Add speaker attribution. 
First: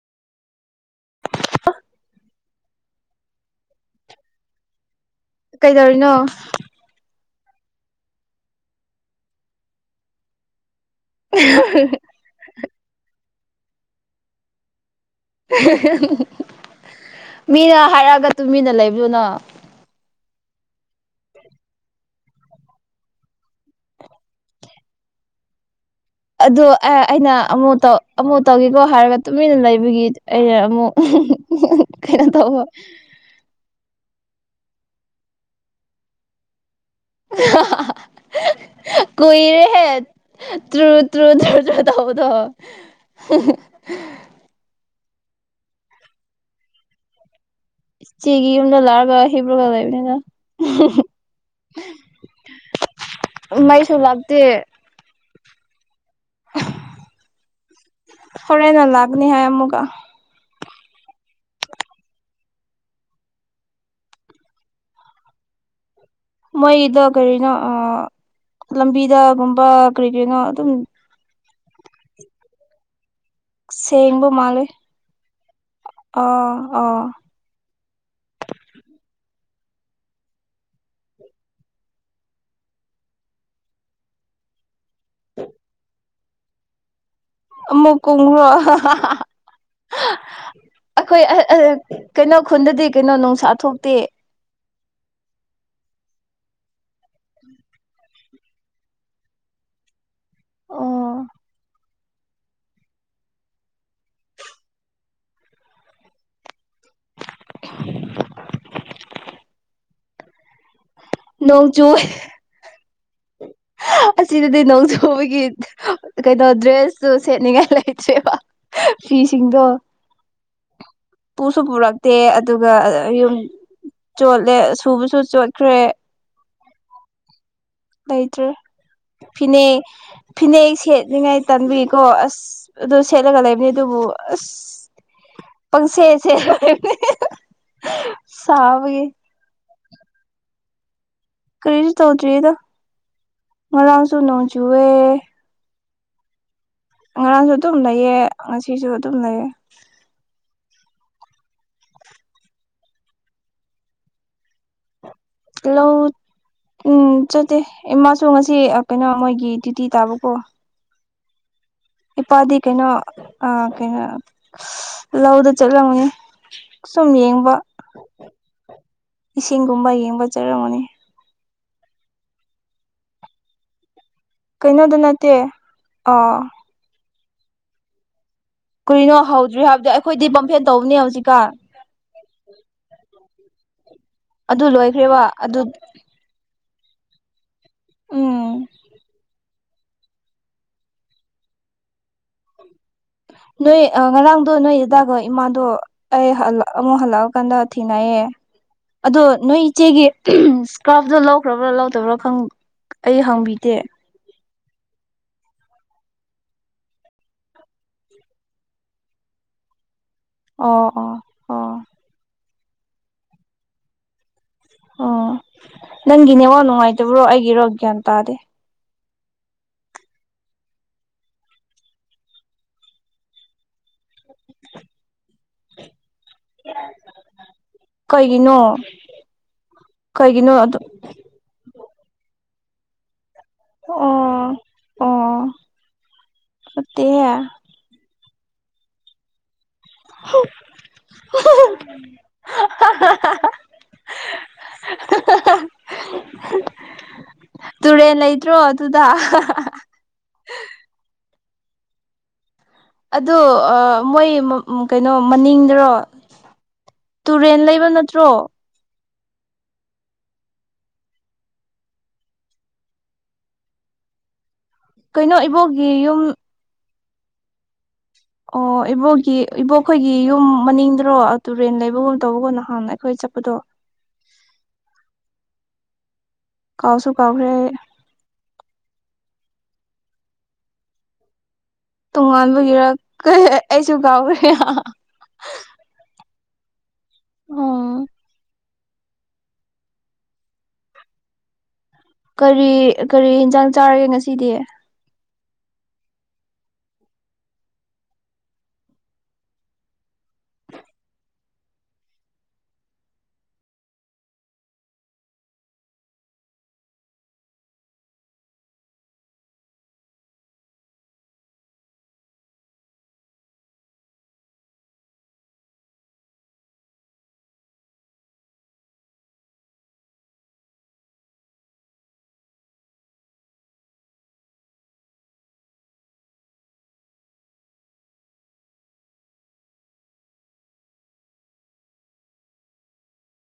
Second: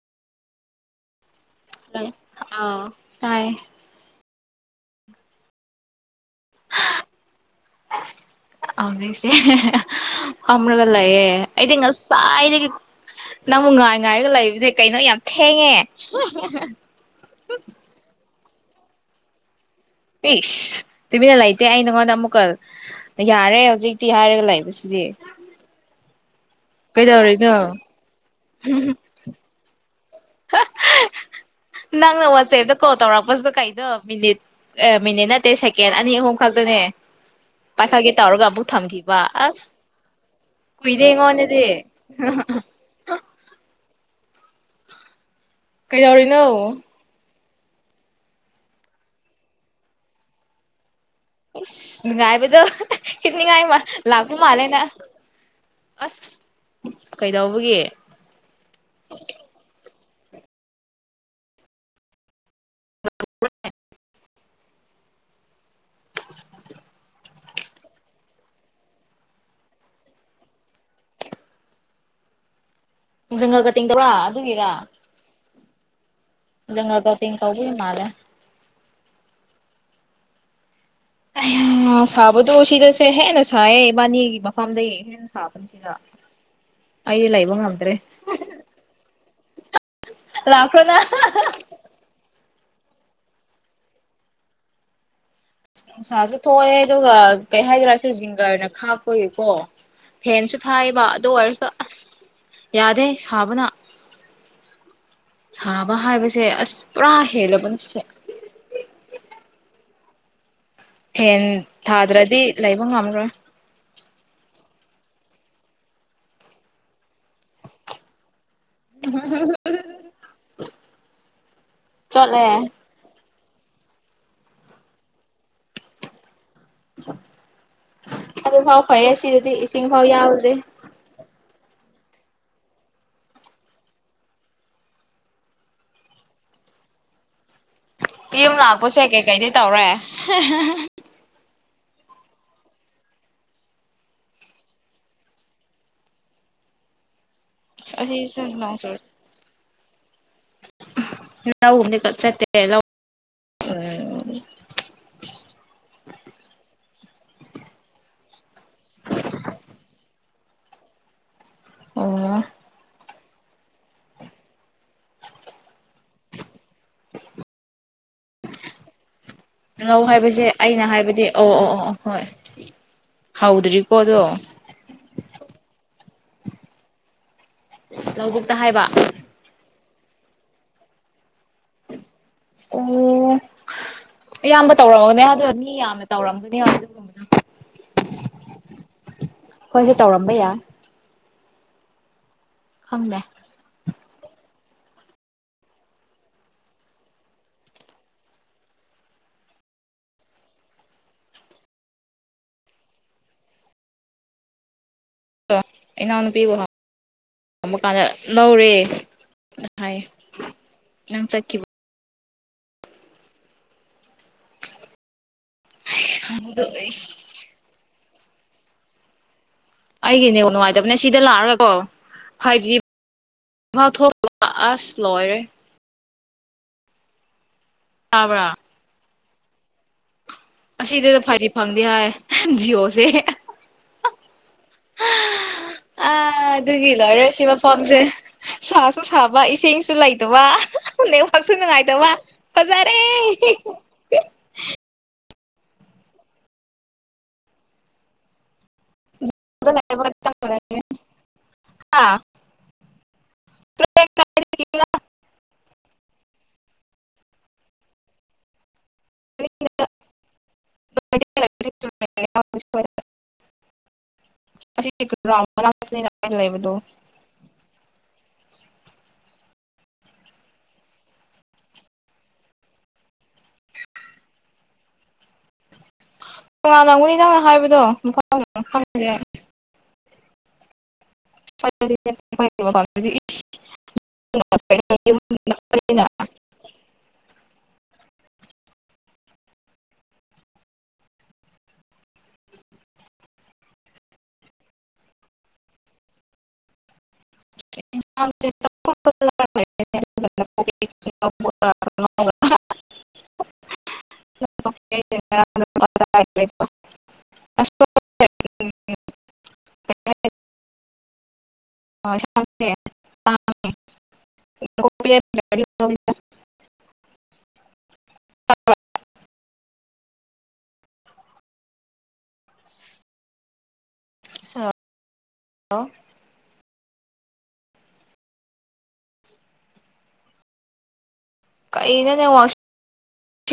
Speaker 1: hello ꯑꯥꯎ ꯇꯥꯏꯌꯦ
Speaker 2: ꯀꯩꯗꯧꯔꯤꯅꯣ
Speaker 1: ꯍꯧꯖꯤꯛꯁꯦ ꯐꯝ ꯔꯒ ꯂꯩꯑꯦ ꯑꯩꯗꯤ ꯉꯁꯥꯏꯗꯒꯤ ꯅꯪꯕꯨ ꯉꯥꯏ ꯉꯥꯏꯔꯒ ꯂꯩꯕꯗꯤ ꯀꯩꯅꯣ ꯌꯥꯝ ꯊꯦꯡꯉꯦ
Speaker 2: ꯃꯤꯅ ꯍꯥꯏꯔꯛꯑꯒ ꯇꯨꯃꯤꯟꯅ ꯂꯩꯕꯗꯨ ꯅꯪ
Speaker 1: ꯏꯁ ꯇꯨꯃꯤꯟꯅ ꯂꯩꯇꯦ ꯑꯩ ꯅꯪꯉꯣꯟꯗ ꯑꯃꯨꯛꯀ ꯌꯥꯔꯦ ꯍꯧꯖꯤꯛꯇꯤ ꯍꯥꯏꯔꯒ ꯂꯩꯕꯁꯤꯗꯤ
Speaker 2: ꯑꯗꯨ ꯑꯦ ꯑꯩꯅ
Speaker 1: ꯀꯩꯗꯧꯔꯤꯅꯣ
Speaker 2: ꯑꯃꯨꯛ ꯇꯧ ꯑꯃꯨꯛ ꯇꯧꯒꯦꯀꯣ ꯍꯥꯏꯔꯒ ꯇꯨꯃꯤꯟ ꯂꯩꯕꯒꯤ ꯑꯩꯅ ꯑꯃꯨꯛ ꯎꯝ ꯍꯨ ꯍꯨ ꯎꯝ ꯍꯨ ꯍꯨ
Speaker 1: ꯅꯪꯅ
Speaker 2: ꯀꯩꯅꯣ ꯇꯧꯕ
Speaker 1: ꯋꯥꯆꯦꯞꯇ ꯀꯣꯜ ꯇꯧꯔꯛꯄꯁꯤꯗ ꯀꯩꯅꯣ ꯃꯤꯅꯤꯠ ꯑꯦ ꯃꯤꯅꯤꯠ ꯅꯠꯇꯦ ꯁꯦꯀꯦꯟ ꯑꯅꯤ ꯑꯍꯨꯝ ꯈꯛꯇꯅꯦ ꯄꯥꯏꯈꯠꯀꯦ ꯇꯧꯔꯒ ꯑꯃꯨꯛ ꯊꯝꯈꯤꯕ ꯑꯁ
Speaker 2: ꯀꯨꯏꯔꯦꯍꯦ ꯇ꯭ꯔꯨ
Speaker 1: ꯀꯨꯏꯗꯦ
Speaker 2: ꯇ꯭ꯔꯨ ꯇ꯭ꯔꯨ
Speaker 1: ꯑꯩꯉꯣꯟꯗꯗꯤ
Speaker 2: ꯇ꯭ꯔꯨ ꯇꯧꯕꯗꯣ ꯍꯦ ꯍꯦ
Speaker 1: ꯀꯩꯗꯧꯔꯤꯅꯣ
Speaker 2: ꯆꯤꯒꯤ ꯌꯨꯝꯗ ꯂꯥꯛꯒ ꯍꯤꯞꯔꯒꯥ ꯂꯩꯕꯅꯤꯅ
Speaker 1: ꯢꯁ ꯅꯨꯉꯥꯏꯕꯗꯣ ꯍꯥ ꯍꯥ ꯍꯤꯞꯅꯤꯉꯥꯏ ꯃꯥ
Speaker 2: ꯃꯩꯁꯨ
Speaker 1: ꯂꯥꯛꯄ
Speaker 2: ꯂꯥꯛꯇꯦ
Speaker 1: ꯃꯥꯂꯦ ꯅꯪ ꯑꯁ ꯀꯩꯗꯧꯕꯒꯤ
Speaker 2: ꯐꯔꯦꯟꯅ ꯂꯒꯅꯤ ꯍꯥꯏ ꯑꯃꯨꯀ ꯃꯣꯏꯗꯣ ꯀꯔꯤꯅꯣ ꯑꯥ ꯂꯝꯕꯤꯗꯒꯨꯝꯕ ꯀ꯭ꯔꯤ ꯀ꯭ꯔꯤꯅꯣ ꯑꯗꯨꯝ
Speaker 1: ꯖꯪꯒꯜ ꯀꯠꯇꯤꯡ ꯇꯧꯕ꯭ꯔ
Speaker 2: ꯁꯦꯡꯕ ꯃꯥꯜꯂꯦ
Speaker 1: ꯑꯗꯨꯒꯤꯔꯥ
Speaker 2: ꯑꯥ ꯑꯥ
Speaker 1: ꯪꯖꯪꯒꯜ ꯀꯠꯇꯤꯡ ꯇꯧꯕꯒꯤ ꯃꯟꯂꯦ
Speaker 2: [inaudible]
Speaker 1: ꯑꯥ ꯁꯥꯕꯗꯣ ꯁꯤꯗꯁꯦ ꯍꯦꯟꯅ ꯁꯥꯏꯌꯦ ꯏꯕꯥꯅꯤꯒꯤ ꯃꯐꯝꯗꯒꯤ ꯍꯦꯟꯅ ꯁꯥꯕꯅꯦ ꯁꯤꯗ ꯑꯩꯗꯤ ꯂꯩꯕ ꯉꯝꯗ꯭ꯔꯦ
Speaker 2: ꯑꯃꯨꯛ ꯀꯣꯡꯔꯣ ꯍꯥꯍꯥ
Speaker 1: ꯂꯥꯛꯈ꯭ꯔꯣ ꯅꯪ
Speaker 2: ꯑꯩꯈꯣꯏ ꯑꯥ ꯑꯥ ꯀꯩꯅꯣ ꯈꯨꯟꯗꯗꯤ ꯀꯩꯅꯣ ꯅꯨꯡꯁꯥ ꯊꯣꯛꯇꯦ
Speaker 1: ꯅꯨꯡꯁꯥꯁꯨ ꯊꯣꯛꯑꯦ ꯑꯗꯨꯒ ꯀꯩ ꯍꯥꯏꯗꯣꯏꯔꯥ ꯁꯦ ꯖꯤꯡꯒꯔꯅ ꯈꯥꯛꯄꯒꯤꯀꯣ ꯐꯦꯟꯁꯨ ꯊꯥꯏꯕ
Speaker 2: ꯑꯣ
Speaker 1: ꯑꯗꯨ ꯑꯣꯏꯔꯁꯨ ꯑꯁ ꯌꯥꯗꯦ ꯁꯥꯕꯅ ꯁꯥꯕ ꯍꯥꯏꯕꯁꯦ ꯑꯁ ꯄꯨꯔꯥ ꯍꯦꯜꯂꯕꯅꯤ ꯁꯦ ꯍꯦꯟ
Speaker 2: ꯅꯣꯡ ꯆꯨ
Speaker 1: ꯊꯥꯗ꯭ꯔꯥꯗꯤ ꯂꯩꯕ ꯉꯝꯔꯣꯢ
Speaker 2: ꯑꯁꯤꯗꯗꯤ ꯅꯣꯡꯆꯨꯕꯒꯤ ꯀꯩꯅꯣ ꯗ꯭ꯔꯦꯁꯇꯨ ꯁꯦꯠꯅꯤꯡꯉꯥꯏ ꯂꯩꯇ꯭ꯔꯦꯕ ꯐꯤꯁꯤꯡꯗꯣ ꯄꯨꯁꯨ ꯄꯨꯔꯛꯇꯦ
Speaker 1: ꯆꯣꯠꯂꯦ
Speaker 2: ꯑꯗꯨꯒ ꯌꯨꯝ ꯆꯣꯠꯂꯦ ꯁꯨꯕꯁꯨ ꯆꯣꯠꯈ꯭ꯔꯦ ꯂꯩꯇ꯭ꯔꯦ
Speaker 1: ꯑꯗꯨꯐꯥꯎ ꯐꯩꯌꯦ ꯁꯤꯗꯗꯤ
Speaker 2: ꯐꯤꯅꯦ
Speaker 1: ꯏꯁꯤꯡ ꯐꯥꯎ ꯌꯥꯎꯗꯦ
Speaker 2: ꯐꯤꯅꯦꯛ ꯁꯦꯠꯅꯤꯉꯥꯏ ꯇꯟꯕꯒꯤꯀꯣ ꯑꯁ ꯑꯗꯨ ꯁꯦꯠꯂꯒ ꯂꯩꯕꯅꯦ ꯑꯗꯨꯕꯨ ꯑꯁ ꯄꯪꯁꯦ ꯁꯦꯠꯔ ꯂꯩꯕꯅꯦ ꯍꯦꯍꯦ
Speaker 1: ꯀꯩꯌꯨꯝ ꯂꯥꯛꯄꯁꯦ ꯀꯩꯀꯩꯗꯤ ꯇꯧꯔꯦ ꯍꯦꯍꯦꯍꯦ
Speaker 2: ꯀꯔꯤꯁꯨ ꯇꯧꯗ꯭ꯔꯤꯌꯦꯗ ꯉꯔꯥꯡꯁꯨꯨ ꯅꯣꯡ ꯆꯨꯋꯦ ꯉꯔꯥꯡꯁꯨ ꯑꯗꯨꯝ ꯅꯩꯑꯦ
Speaker 1: ꯑꯁꯤꯁꯦ ꯅꯣꯡꯆꯨ
Speaker 2: ꯉꯥꯁꯤꯁꯨ ꯑꯗꯨꯝ ꯂꯩꯑꯦ
Speaker 1: [unintelligible]
Speaker 2: ꯂꯥꯎꯠ ꯎꯝ ꯆꯠꯇꯦ ꯏꯃꯥꯁꯨ ꯉꯥꯁꯤ ꯀꯩꯅꯣ ꯃꯣꯏꯒꯤ ꯗ꯭ꯌꯨꯇꯤ ꯇꯥꯕꯀꯣ
Speaker 1: ꯑꯣ
Speaker 2: ꯏꯄꯥꯗꯤ ꯀꯩꯅꯣ ꯑ ꯀꯩꯅꯣ ꯂꯧꯗ ꯆꯠꯂꯝꯒꯅꯤ ꯁꯨꯝ ꯌꯦꯡꯕ ꯏꯁꯤꯡꯒꯨꯝꯕ
Speaker 1: ꯔꯧ
Speaker 2: ꯌꯦꯡꯕ
Speaker 1: ꯍꯥꯏꯕꯁꯦ
Speaker 2: ꯆꯠꯔꯝꯒꯅꯤ
Speaker 1: ꯑꯩꯅ ꯍꯥꯏꯕꯗꯤ ꯑꯣ ꯑꯣ ꯑꯣ ꯍꯣꯏ ꯍꯧꯗ꯭ꯔꯤꯀꯣ ꯑꯗꯣ
Speaker 2: ꯀꯩꯅꯣꯗ ꯅꯠꯇꯦ ꯑ
Speaker 1: ꯂꯧꯕꯨꯛ
Speaker 2: ꯀꯨꯔꯤꯅꯣ ꯍꯧꯗ꯭ꯔꯤ ꯍꯥꯏꯕꯗꯨ ꯑꯩꯈꯣꯏꯗꯤ ꯕꯐꯦꯟ ꯇꯧꯕꯅꯦ ꯍꯧꯖꯤꯛꯀꯟ
Speaker 1: ꯑꯣ
Speaker 2: ꯑꯗꯨ
Speaker 1: ꯑꯌꯥꯝꯕ ꯇꯧꯔꯛꯑꯣꯅꯦ
Speaker 2: ꯂꯣꯏꯈ꯭ꯔꯦꯕ
Speaker 1: ꯑꯗꯨ ꯃꯤ ꯌꯥꯝꯅ ꯇꯧꯔꯝꯒꯅꯤ ꯍꯣꯏ ꯑꯗꯨꯒꯨꯝꯕꯗꯣ
Speaker 2: ꯎꯨꯝ
Speaker 1: ꯍꯣꯏꯁꯨ ꯇꯧꯔꯝꯕ ꯌꯥꯏ ꯈꯪꯗꯦ
Speaker 2: ꯅꯣꯏ ꯑ ꯉꯔꯥꯡꯗꯣ ꯅꯣꯏ ꯗꯥꯒꯣ ꯏꯃꯥꯗꯣ ꯑꯩ ꯍꯜꯂꯛ ꯑꯃꯨꯛ ꯍꯜꯂꯛꯑꯀꯥꯟꯗ ꯊꯦꯡꯅꯩꯌꯦ ꯑꯗꯣ ꯅꯣꯏ ꯏꯆꯦꯒꯤ ꯏꯁꯀ꯭ꯔꯥꯞꯇꯣ ꯂꯧꯈ꯭ꯔꯥꯕ꯭ꯔꯥ ꯂꯧꯗꯕ꯭ꯔꯥ ꯈꯪ ꯑꯩ ꯍꯪꯕꯤꯗꯦ
Speaker 1: ꯑꯦ ꯏꯅꯥꯎꯅꯨꯄꯤꯕꯨ ꯍꯪꯕ ꯀꯥꯟꯗ ꯂꯧꯔꯦ ꯍꯥꯏꯌꯦ
Speaker 2: ꯑꯣ ꯑꯣ ꯑꯣ ꯑꯣ ꯅꯪꯒꯤ ꯅꯦꯋꯥꯛ
Speaker 1: ꯑꯗꯣ
Speaker 2: ꯅꯨꯡꯉꯥꯏꯇꯕ꯭ꯔꯣ
Speaker 1: ꯑꯩꯒꯤ
Speaker 2: ꯑꯩꯒꯤꯔꯣ ꯒꯌꯥꯟ ꯇꯥꯗꯦ
Speaker 1: ꯑꯩꯒꯤ ꯅꯦꯋꯥꯛ ꯅꯨꯡꯉꯥꯏꯇꯕꯅꯦ ꯁꯤꯗ ꯂꯥꯛꯑꯒꯀꯣ ꯐꯥꯏꯚ ꯖꯤ ꯃꯥ ꯊꯣꯛ ꯑꯁ ꯂꯣꯏꯔꯦ ꯇꯥꯕ꯭ꯔꯥ
Speaker 2: ꯀꯩꯒꯤꯅꯣ ꯀꯩꯒꯤꯅꯣ ꯑꯗꯨ
Speaker 1: ꯑꯁꯤꯗ ꯐꯥꯢꯚꯖꯤ ꯐꯪꯗꯦ ꯍꯥꯏ ꯖꯤꯌꯣꯁꯦ ꯍꯥꯍꯥ
Speaker 2: ꯑꯣ ꯑꯣ
Speaker 1: ꯑ ꯑꯗꯨꯒꯤ ꯂꯣꯏꯔꯦ
Speaker 2: ꯐꯠꯇꯦꯍꯦ
Speaker 1: ꯁꯤ ꯃꯐꯝꯖꯦ ꯁꯥꯁꯨꯁꯥꯕ ꯏꯁ ꯁꯤꯡꯁꯨ ꯂꯩꯇꯕ ꯅꯦꯠꯋꯥꯔꯛꯁꯨ ꯅꯨꯡꯉꯥꯏꯇꯕ ꯐꯖꯔꯦ ꯍꯥꯍꯥ
Speaker 2: ꯍꯥꯍꯥꯍꯥ ꯇꯨꯔꯦꯟ ꯂꯩꯇ꯭ꯔꯣ ꯑꯗꯨ
Speaker 1: [unintelligible]
Speaker 2: ꯑꯗꯣ ꯑ ꯃꯣꯏ ꯑ ꯀꯩꯅꯣ ꯃꯅꯤꯡ ꯔꯣ ꯇꯨꯔꯦꯟ ꯂꯩꯕ ꯅꯠꯇ꯭ꯔꯣ
Speaker 1: [unintelligible]
Speaker 2: [unintelligible] [inaudible] ꯀꯩꯅꯣ ꯏꯕꯣꯛꯒꯤ ꯌꯨꯝ
Speaker 1: [unintelligible] [inaudible] ꯂꯩꯕꯗꯣ
Speaker 2: ꯑꯣ ꯏꯕꯣꯛꯀꯤ ꯏꯕꯣꯛꯈꯣꯏꯒꯤ ꯌꯨꯝ ꯃꯅꯤꯡꯗ꯭ꯔꯣ ꯇꯨꯔꯦꯟ ꯂꯩꯕꯒꯨꯝ ꯇꯧꯕꯒꯣ ꯅꯍꯥꯟ ꯑꯩꯈꯣꯏ ꯆꯠ ꯆꯠꯄꯗꯣ ꯀꯥꯎꯁꯨ
Speaker 1: ꯇꯣꯉꯥꯟꯅꯂꯝꯒꯅꯤ ꯅꯪꯅ
Speaker 2: ꯀꯥꯎꯈ꯭ꯔꯦ
Speaker 1: ꯍꯥꯏꯕꯗꯣ ꯃꯄꯥ ꯈꯪꯗꯦ [inaudible]
Speaker 2: ꯇꯣꯉꯥꯟꯕꯒꯤꯔ ꯑꯩꯁꯨ ꯀꯥꯎꯈ꯭ꯔꯦ
Speaker 1: [unintelligible] [unintelligible] [unintelligible]
Speaker 2: ꯑꯣ ꯀꯔꯤ ꯀꯔꯤ ꯍꯦꯟꯖꯥꯡ ꯆꯥꯔꯒꯦ ꯉꯁꯤꯗꯤ
Speaker 1: [unintelligible] [unintelligible] [unintelligible] [unintelligible] [unintelligible]
Speaker 2: [inaudible]
Speaker 1: [unintelligible] ꯍꯜꯂꯣ ꯂꯣ ꯀꯩꯩꯅꯣ ꯅꯦꯠꯋꯥ